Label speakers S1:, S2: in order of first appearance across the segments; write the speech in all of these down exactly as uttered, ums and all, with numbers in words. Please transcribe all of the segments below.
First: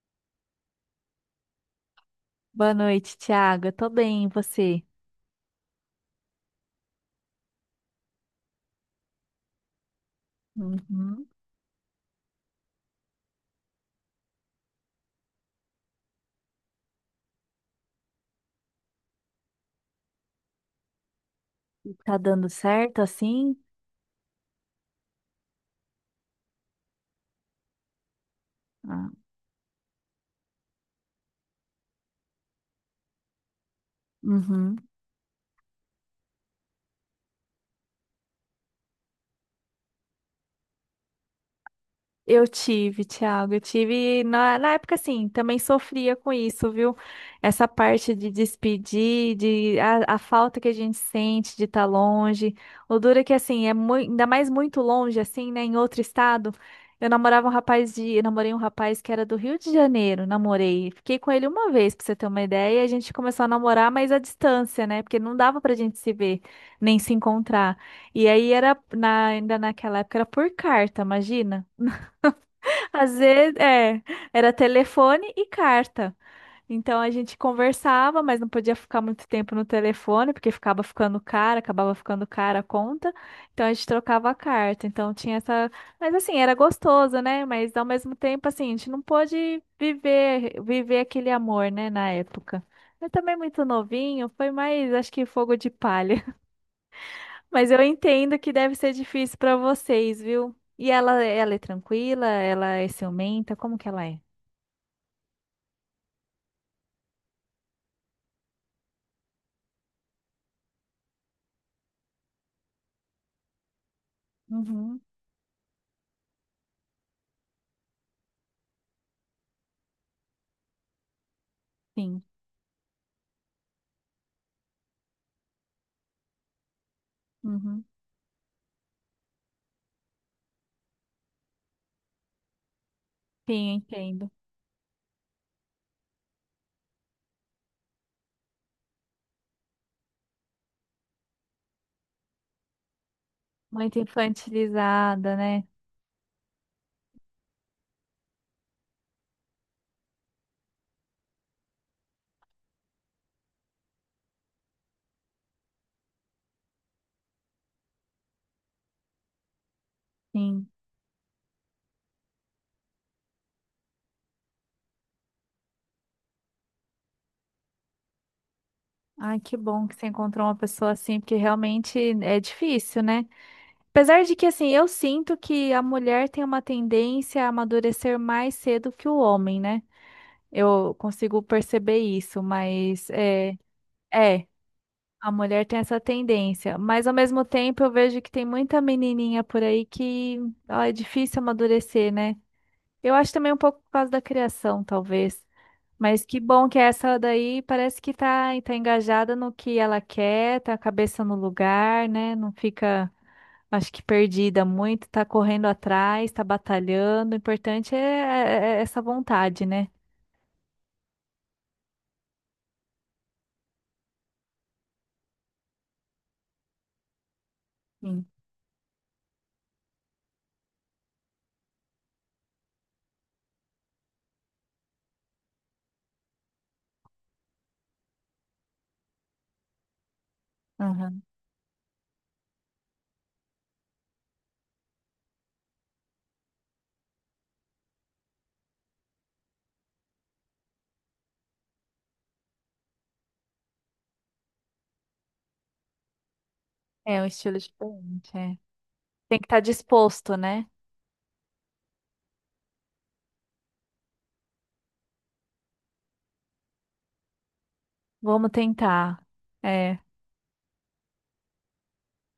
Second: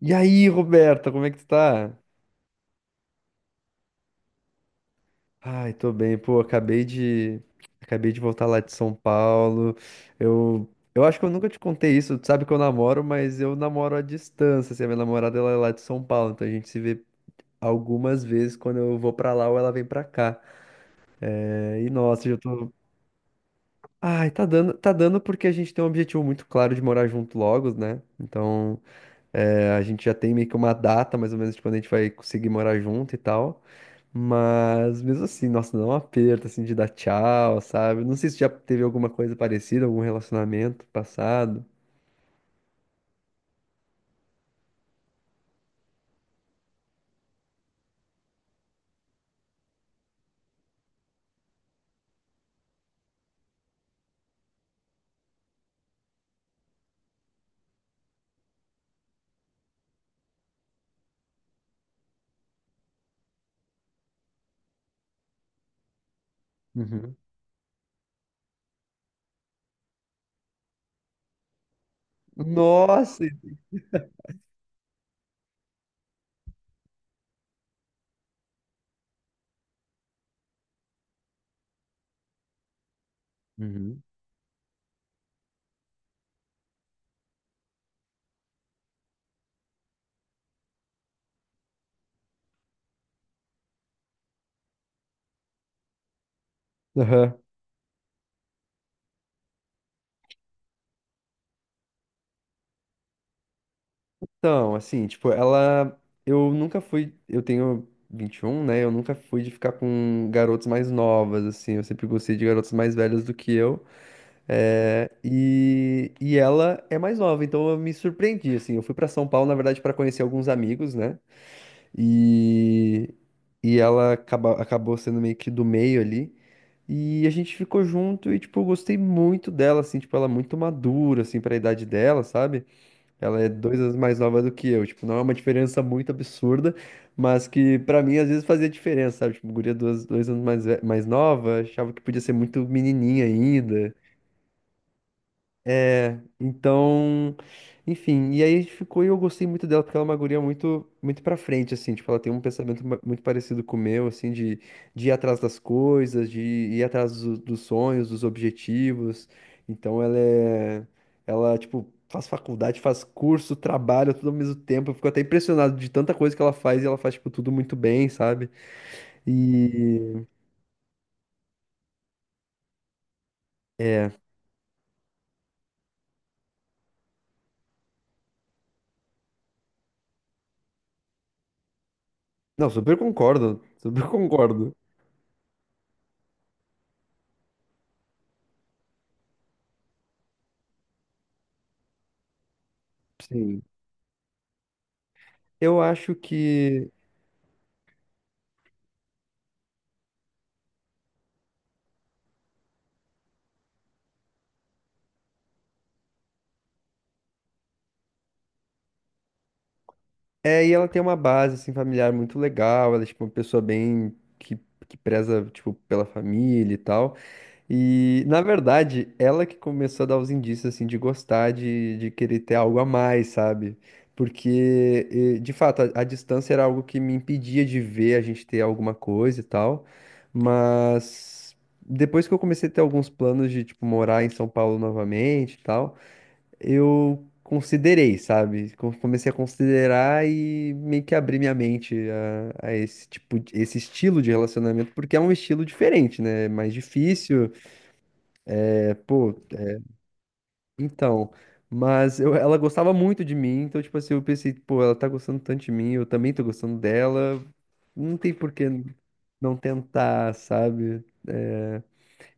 S1: E aí, Roberta, como é que tu tá?
S2: Boa noite, Thiago. Eu tô bem, e você?
S1: Ai, tô bem, pô, acabei de acabei de voltar lá de São Paulo. Eu eu acho que
S2: Uhum.
S1: eu nunca te contei isso, tu sabe que eu namoro, mas eu namoro à distância, assim, a minha namorada ela é lá de São Paulo, então a gente se vê algumas vezes quando eu vou pra lá ou ela vem pra cá. É, e
S2: Tá
S1: nossa, eu
S2: dando
S1: tô.
S2: certo assim?
S1: Ai, tá dando, tá dando porque a gente tem um objetivo muito claro de morar junto logo, né? Então,
S2: Ah,
S1: é, a gente já tem meio que uma data, mais ou menos, de quando a gente vai conseguir morar junto e tal.
S2: uhum.
S1: Mas mesmo assim, nossa, dá um aperto assim de dar tchau, sabe? Não sei se já teve alguma coisa parecida, algum relacionamento passado.
S2: Eu tive, Thiago, eu tive na, na época assim, também sofria com isso, viu? Essa parte de despedir, de a, a falta que a gente sente de estar longe. O duro é que assim, é mui- ainda mais muito longe assim, né, em outro estado. Eu namorava um rapaz de, eu namorei um rapaz que era do Rio de Janeiro, namorei. Fiquei com ele uma vez, pra você ter uma ideia, e a gente começou a namorar, mas à distância, né? Porque não dava pra gente se ver, nem se
S1: Uhum.
S2: encontrar. E aí era na- ainda naquela época era por carta, imagina? Às
S1: Nossa!
S2: vezes, é, era telefone e carta. Então a gente conversava, mas não podia ficar muito tempo no telefone, porque ficava ficando cara, acabava ficando cara a conta. Então a gente
S1: Uhum.
S2: trocava a carta. Então tinha essa. Mas assim, era gostoso, né? Mas ao mesmo tempo, assim, a gente não pôde viver, viver aquele amor, né, na época. Eu também muito novinho, foi mais, acho que fogo de palha.
S1: Aham.
S2: Mas eu entendo que deve ser difícil para vocês, viu? E ela, ela é tranquila? Ela é ciumenta? Como que ela é?
S1: Então, assim, tipo, ela. Eu nunca fui. Eu tenho vinte e um, né? Eu nunca fui de ficar com garotas mais novas, assim. Eu sempre gostei de garotas mais velhas do que eu.
S2: Uhum,
S1: É, e, e ela é mais nova, então eu me surpreendi, assim. Eu fui pra São Paulo, na verdade, pra conhecer alguns amigos, né?
S2: sim.
S1: E, e ela acaba, acabou sendo meio que do meio ali. E a gente ficou
S2: Uhum.
S1: junto e, tipo, eu gostei muito dela, assim, tipo, ela é muito madura, assim, pra idade dela, sabe? Ela é
S2: Sim, eu
S1: dois anos mais
S2: entendo.
S1: nova do que eu, tipo, não é uma diferença muito absurda, mas que pra mim às vezes fazia diferença, sabe? Tipo, guria dois, dois anos mais, ve- mais nova, achava que podia ser muito menininha ainda.
S2: Muito infantilizada, né?
S1: É, então, enfim, e aí ficou e eu gostei muito dela, porque ela é uma guria muito, muito pra frente, assim, tipo, ela tem um pensamento ma- muito parecido com o meu, assim, de, de ir atrás das coisas, de ir atrás do- dos sonhos, dos objetivos, então ela
S2: Sim.
S1: é, ela, tipo, faz faculdade, faz curso, trabalha tudo ao mesmo tempo, eu fico até impressionado de tanta coisa que ela faz, e ela faz, tipo, tudo muito bem, sabe?
S2: Ai, que bom que você
S1: E,
S2: encontrou uma pessoa assim, porque realmente é difícil, né?
S1: é,
S2: Apesar de que, assim, eu sinto que a mulher tem uma tendência a amadurecer mais cedo que o homem, né? Eu consigo perceber isso,
S1: não, super
S2: mas é.
S1: concordo, super
S2: É.
S1: concordo.
S2: A mulher tem essa tendência, mas ao mesmo tempo eu vejo que tem muita menininha por aí que ó, é difícil amadurecer, né? Eu acho também um
S1: Sim.
S2: pouco por causa da criação, talvez.
S1: Eu acho
S2: Mas que bom que
S1: que
S2: essa daí parece que tá, tá engajada no que ela quer, tá a cabeça no lugar, né? Não fica, acho que perdida muito, tá correndo atrás, tá batalhando. O importante é, é- é essa vontade, né?
S1: é, e ela tem uma base, assim, familiar muito legal. Ela é, tipo, uma pessoa bem... Que, que preza, tipo, pela família e tal. E,
S2: Sim.
S1: na verdade, ela que começou a dar os indícios, assim, de gostar, de, de querer ter algo a mais, sabe? Porque, eh, de fato, a, a distância era algo que me impedia de ver a gente ter alguma coisa e tal.
S2: Aham.
S1: Mas... depois que eu comecei a ter alguns planos de, tipo, morar em São Paulo novamente e tal, eu considerei, sabe? Co- Comecei a considerar e meio que abri minha mente a, a esse tipo, de- esse estilo de relacionamento, porque é um estilo diferente, né? É mais
S2: É um
S1: difícil,
S2: estilo diferente, é.
S1: é, pô,
S2: Tem que estar disposto, né?
S1: então. Mas eu- ela gostava muito de mim, então, tipo assim, eu pensei, pô, ela tá gostando tanto de mim, eu também tô gostando dela, não tem
S2: Vamos
S1: por que
S2: tentar.
S1: não
S2: É,
S1: tentar, sabe? É.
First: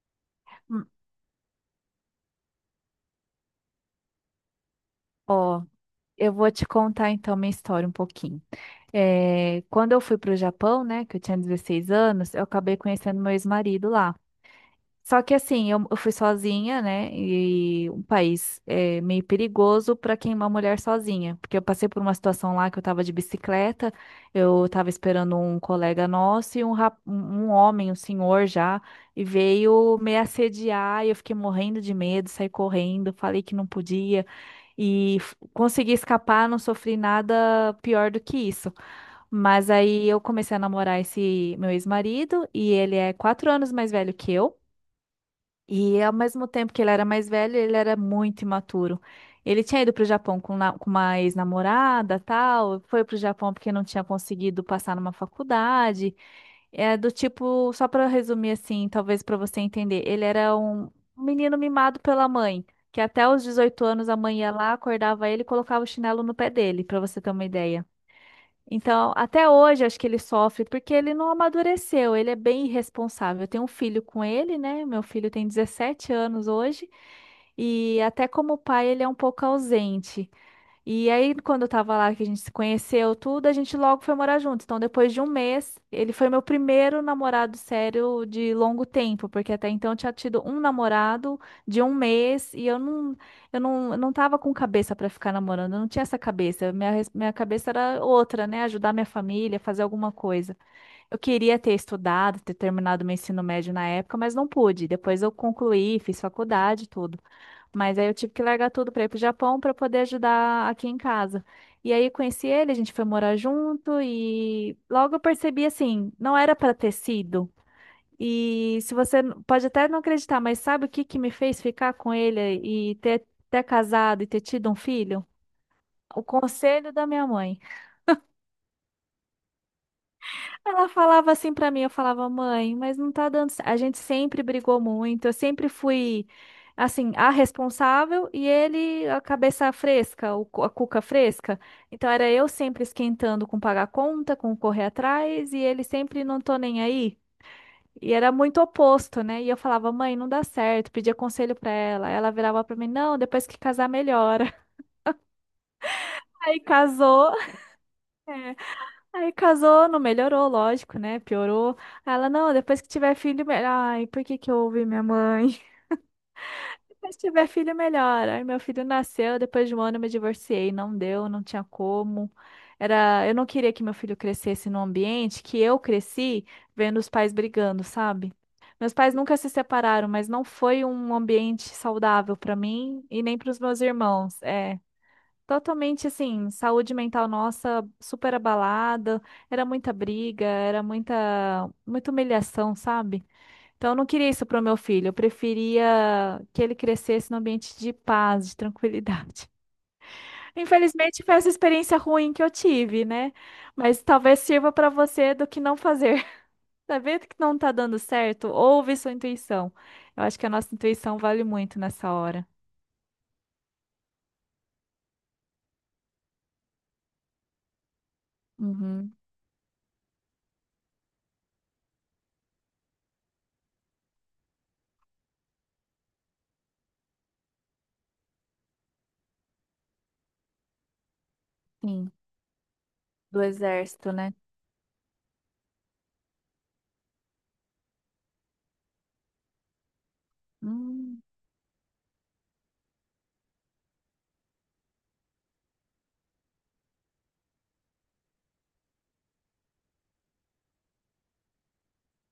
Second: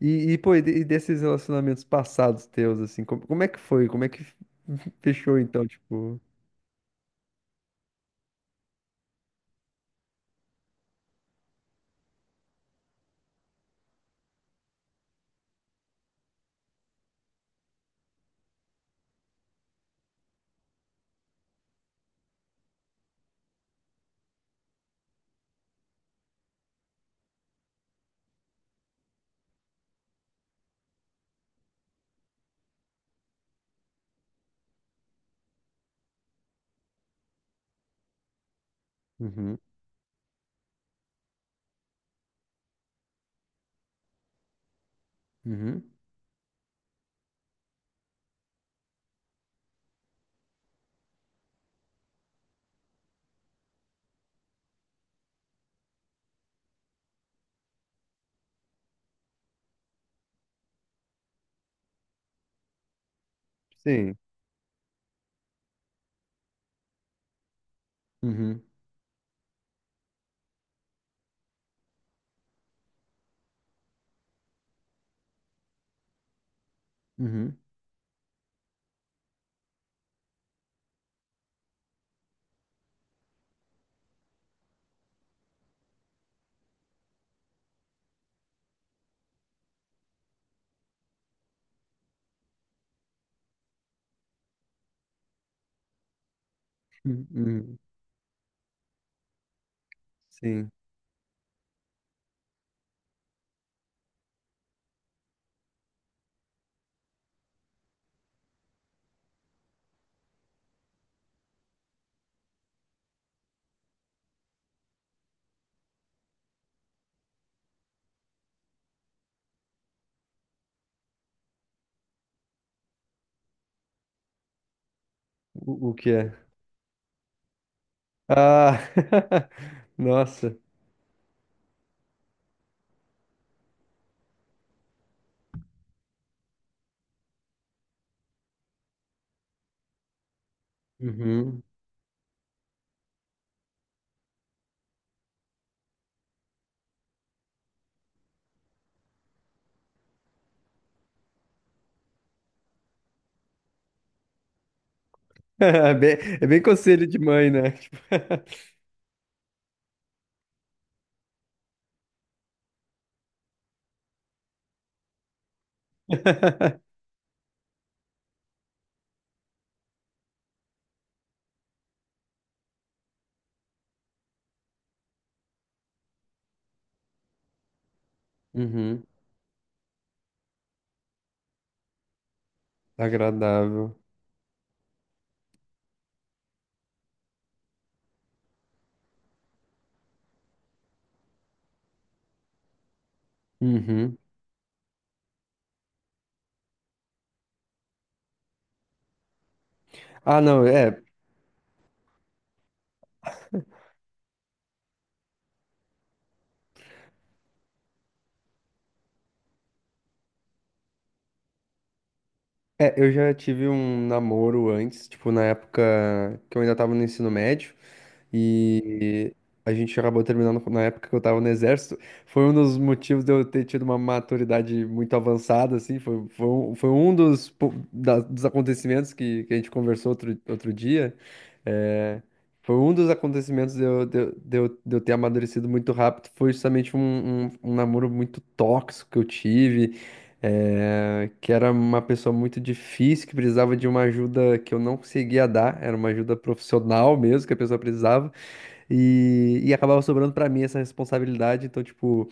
S1: E, e, pô, e de- e
S2: hum,
S1: desses relacionamentos passados teus, assim, como, como é que foi? Como é que fechou,
S2: Ó,
S1: então, tipo.
S2: eu vou te contar então minha história um pouquinho. É, quando eu fui para o Japão, né, que eu tinha dezesseis anos, eu acabei conhecendo meu ex-marido lá. Só que assim, eu, eu fui sozinha, né? E um país é, meio perigoso pra quem é uma mulher sozinha. Porque eu passei por uma situação lá que eu tava de bicicleta, eu tava esperando um colega nosso e um, rap- um um homem, um senhor já, e veio me assediar e eu fiquei morrendo de medo, saí correndo, falei que não podia. E f- consegui escapar, não sofri nada pior do que isso.
S1: Uhum,
S2: Mas aí eu comecei a namorar esse meu ex-marido e ele é quatro anos mais velho que eu.
S1: uhum.
S2: E ao mesmo tempo que ele era mais velho, ele era muito imaturo. Ele tinha ido para o Japão com, na- com uma ex-namorada, tal, foi para o Japão porque não tinha conseguido passar numa faculdade. É do tipo, só para resumir assim, talvez para você entender, ele era um, um menino mimado pela mãe, que até os dezoito anos
S1: Sim.
S2: a mãe ia lá, acordava ele e colocava o chinelo no pé dele, para você ter uma ideia.
S1: Uhum,
S2: Então, até hoje acho que ele sofre porque ele não amadureceu, ele é bem irresponsável. Eu tenho um filho com ele, né? Meu filho tem dezessete anos hoje
S1: uhum,
S2: e até como pai ele é um pouco ausente. E aí, quando eu tava lá, que a gente se conheceu, tudo, a gente logo foi morar junto. Então, depois de um mês, ele foi meu primeiro namorado sério de longo tempo, porque até então eu tinha tido um namorado de um mês e eu não, eu não, eu não tava com cabeça pra ficar namorando, eu não tinha essa cabeça. Minha, res-
S1: uhum,
S2: minha cabeça
S1: uhum.
S2: era outra, né? Ajudar minha família, fazer alguma coisa.
S1: Sim.
S2: Eu queria ter estudado, ter terminado meu ensino médio na época, mas não pude. Depois eu concluí, fiz faculdade, tudo. Mas aí eu tive que largar tudo para ir pro Japão para poder ajudar aqui em casa. E aí conheci ele, a gente foi morar junto e logo eu percebi assim, não era para ter sido. E se você n- pode até não acreditar, mas sabe o que que me fez ficar com ele e ter, ter casado e ter tido um filho?
S1: O, o que
S2: O
S1: é?
S2: conselho da minha mãe.
S1: Ah, nossa.
S2: Ela falava assim pra mim, eu falava, mãe, mas não tá dando certo. A gente sempre brigou muito, eu sempre fui, assim, a responsável e ele a cabeça fresca, o cu- a cuca fresca.
S1: Uhum.
S2: Então era eu sempre esquentando com pagar conta, com correr atrás e ele sempre não tô nem aí. E era muito oposto, né? E eu falava, mãe, não dá certo, pedia conselho pra ela. Ela virava pra mim, não, depois que casar melhora.
S1: É bem, é bem
S2: Aí
S1: conselho de
S2: casou.
S1: mãe, né? Tipo,
S2: Aí casou, não melhorou, lógico, né? Piorou. Aí ela, não, depois que tiver filho, melhor. Ai, por que que eu ouvi minha mãe? Depois que tiver filho, melhor. Aí meu filho nasceu, depois de um ano eu me divorciei. Não deu, não tinha como. Era, eu não queria que meu filho crescesse num ambiente que eu cresci vendo os pais brigando, sabe? Meus
S1: uhum,
S2: pais nunca se separaram, mas não foi um ambiente saudável para mim e nem para os meus
S1: agradável.
S2: irmãos. É. Totalmente assim, saúde mental nossa super abalada, era muita briga, era muita, muita humilhação, sabe? Então eu não
S1: Uhum.
S2: queria isso pro meu filho, eu preferia que ele crescesse num ambiente de paz, de tranquilidade.
S1: Ah, não, é,
S2: Infelizmente foi essa experiência ruim que eu tive, né? Mas talvez sirva para você do que não fazer. Tá vendo que não tá dando certo? Ouve sua intuição. Eu acho que a nossa intuição vale muito nessa hora.
S1: é. Eu já tive um namoro antes, tipo, na época que eu ainda tava no ensino médio.
S2: Uhum,
S1: E a gente acabou terminando na época que eu tava no exército. Foi um dos motivos de eu ter tido uma maturidade muito avançada, assim. Foi, foi, um, foi um dos, po- da- dos acontecimentos que, que a gente conversou outro, outro dia.
S2: sim,
S1: É, foi um dos
S2: do
S1: acontecimentos de eu,
S2: exército,
S1: de, eu,
S2: né?
S1: de eu de eu ter amadurecido muito rápido. Foi justamente um, um, um namoro muito tóxico que eu tive,
S2: Hum.
S1: é, que era uma pessoa muito difícil, que precisava de uma ajuda que eu não conseguia dar. Era uma ajuda profissional mesmo que a pessoa precisava. E, e acabava sobrando pra mim essa responsabilidade. Então, tipo,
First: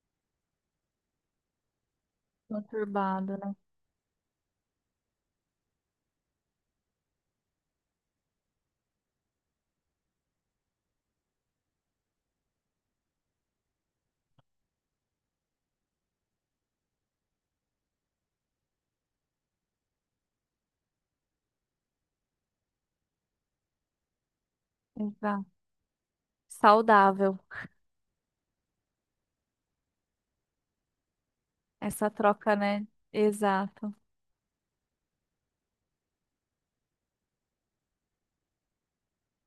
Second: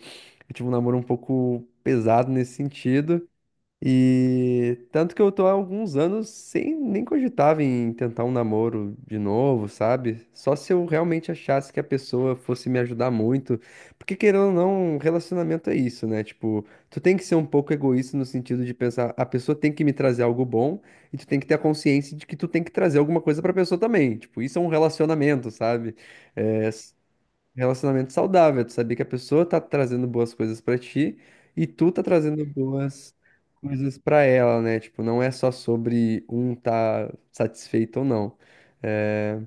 S1: eu tive um namoro um pouco pesado nesse sentido.
S2: Conturbado, né?
S1: E tanto que eu tô há alguns anos sem nem cogitava em tentar um namoro de novo, sabe? Só se eu realmente achasse que a pessoa fosse me ajudar muito. Porque querendo ou não, relacionamento é isso, né? Tipo, tu tem que ser um pouco egoísta no sentido de pensar, a pessoa tem que me trazer algo bom e tu tem que ter a consciência de que tu tem que trazer alguma coisa pra pessoa também. Tipo, isso é um relacionamento,
S2: Exato.
S1: sabe? É.
S2: Saudável.
S1: Relacionamento saudável, tu saber que a pessoa tá trazendo boas coisas pra ti e tu tá
S2: Essa
S1: trazendo
S2: troca, né?
S1: boas
S2: Exato.
S1: coisas pra ela, né? Tipo, não é só sobre um tá satisfeito ou não. É.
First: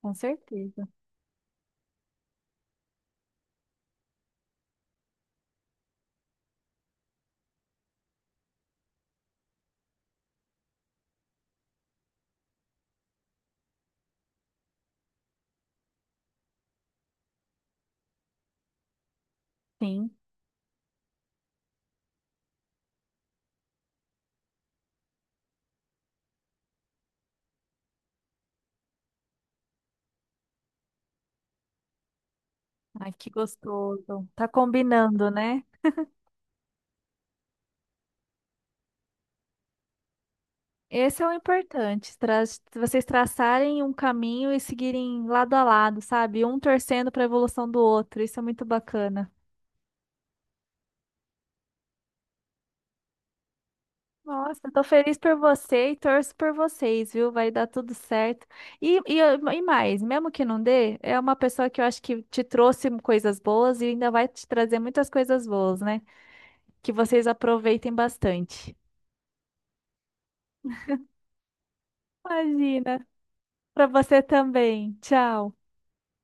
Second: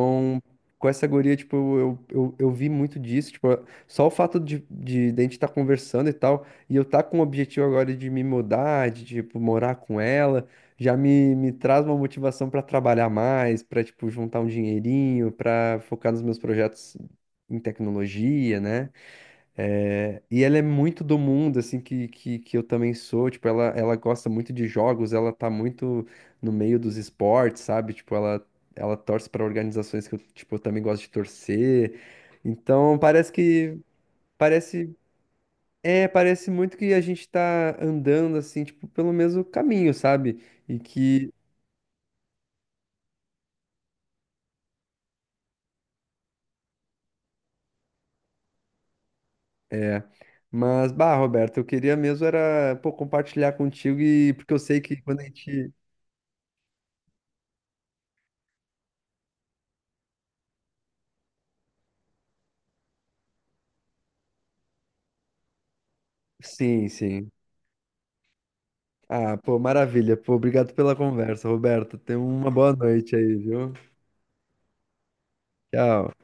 S2: Com
S1: com
S2: certeza.
S1: essa guria, tipo, eu, eu, eu vi muito disso, tipo, só o fato de, de, de a gente estar conversando e tal, e eu tá com o objetivo agora de me mudar, de, tipo, morar com ela, já me, me traz uma motivação pra trabalhar mais, pra tipo juntar um dinheirinho, pra focar nos meus projetos em tecnologia, né?
S2: Sim.
S1: É, e ela é muito do mundo, assim, que, que, que eu também sou. Tipo, ela, ela gosta muito de jogos, ela tá muito no meio dos esportes, sabe? Tipo, ela, ela torce para organizações que eu, tipo, eu também gosto de torcer. Então,
S2: Ai,
S1: parece
S2: que
S1: que,
S2: gostoso. Tá
S1: parece,
S2: combinando, né?
S1: é, parece muito que a gente tá andando, assim, tipo, pelo mesmo caminho, sabe? E
S2: Esse é
S1: que,
S2: o importante. tra- Vocês traçarem um caminho e seguirem lado a lado, sabe? Um torcendo para a evolução do outro. Isso é muito bacana.
S1: é... Mas, bah, Roberto, eu queria mesmo era, pô, compartilhar contigo e porque eu
S2: Nossa,
S1: sei
S2: tô
S1: que quando
S2: feliz
S1: a
S2: por
S1: gente.
S2: você e torço por vocês, viu? Vai dar tudo certo. E, e, e mais, mesmo que não dê, é uma pessoa que eu acho que te trouxe coisas boas e ainda vai te trazer muitas coisas boas, né?
S1: Sim,
S2: Que vocês
S1: sim.
S2: aproveitem bastante.
S1: Ah, pô, maravilha. Pô, obrigado pela conversa, Roberto. Tenha uma boa
S2: Imagina,
S1: noite aí, viu?
S2: pra você também. Tchau.
S1: Tchau.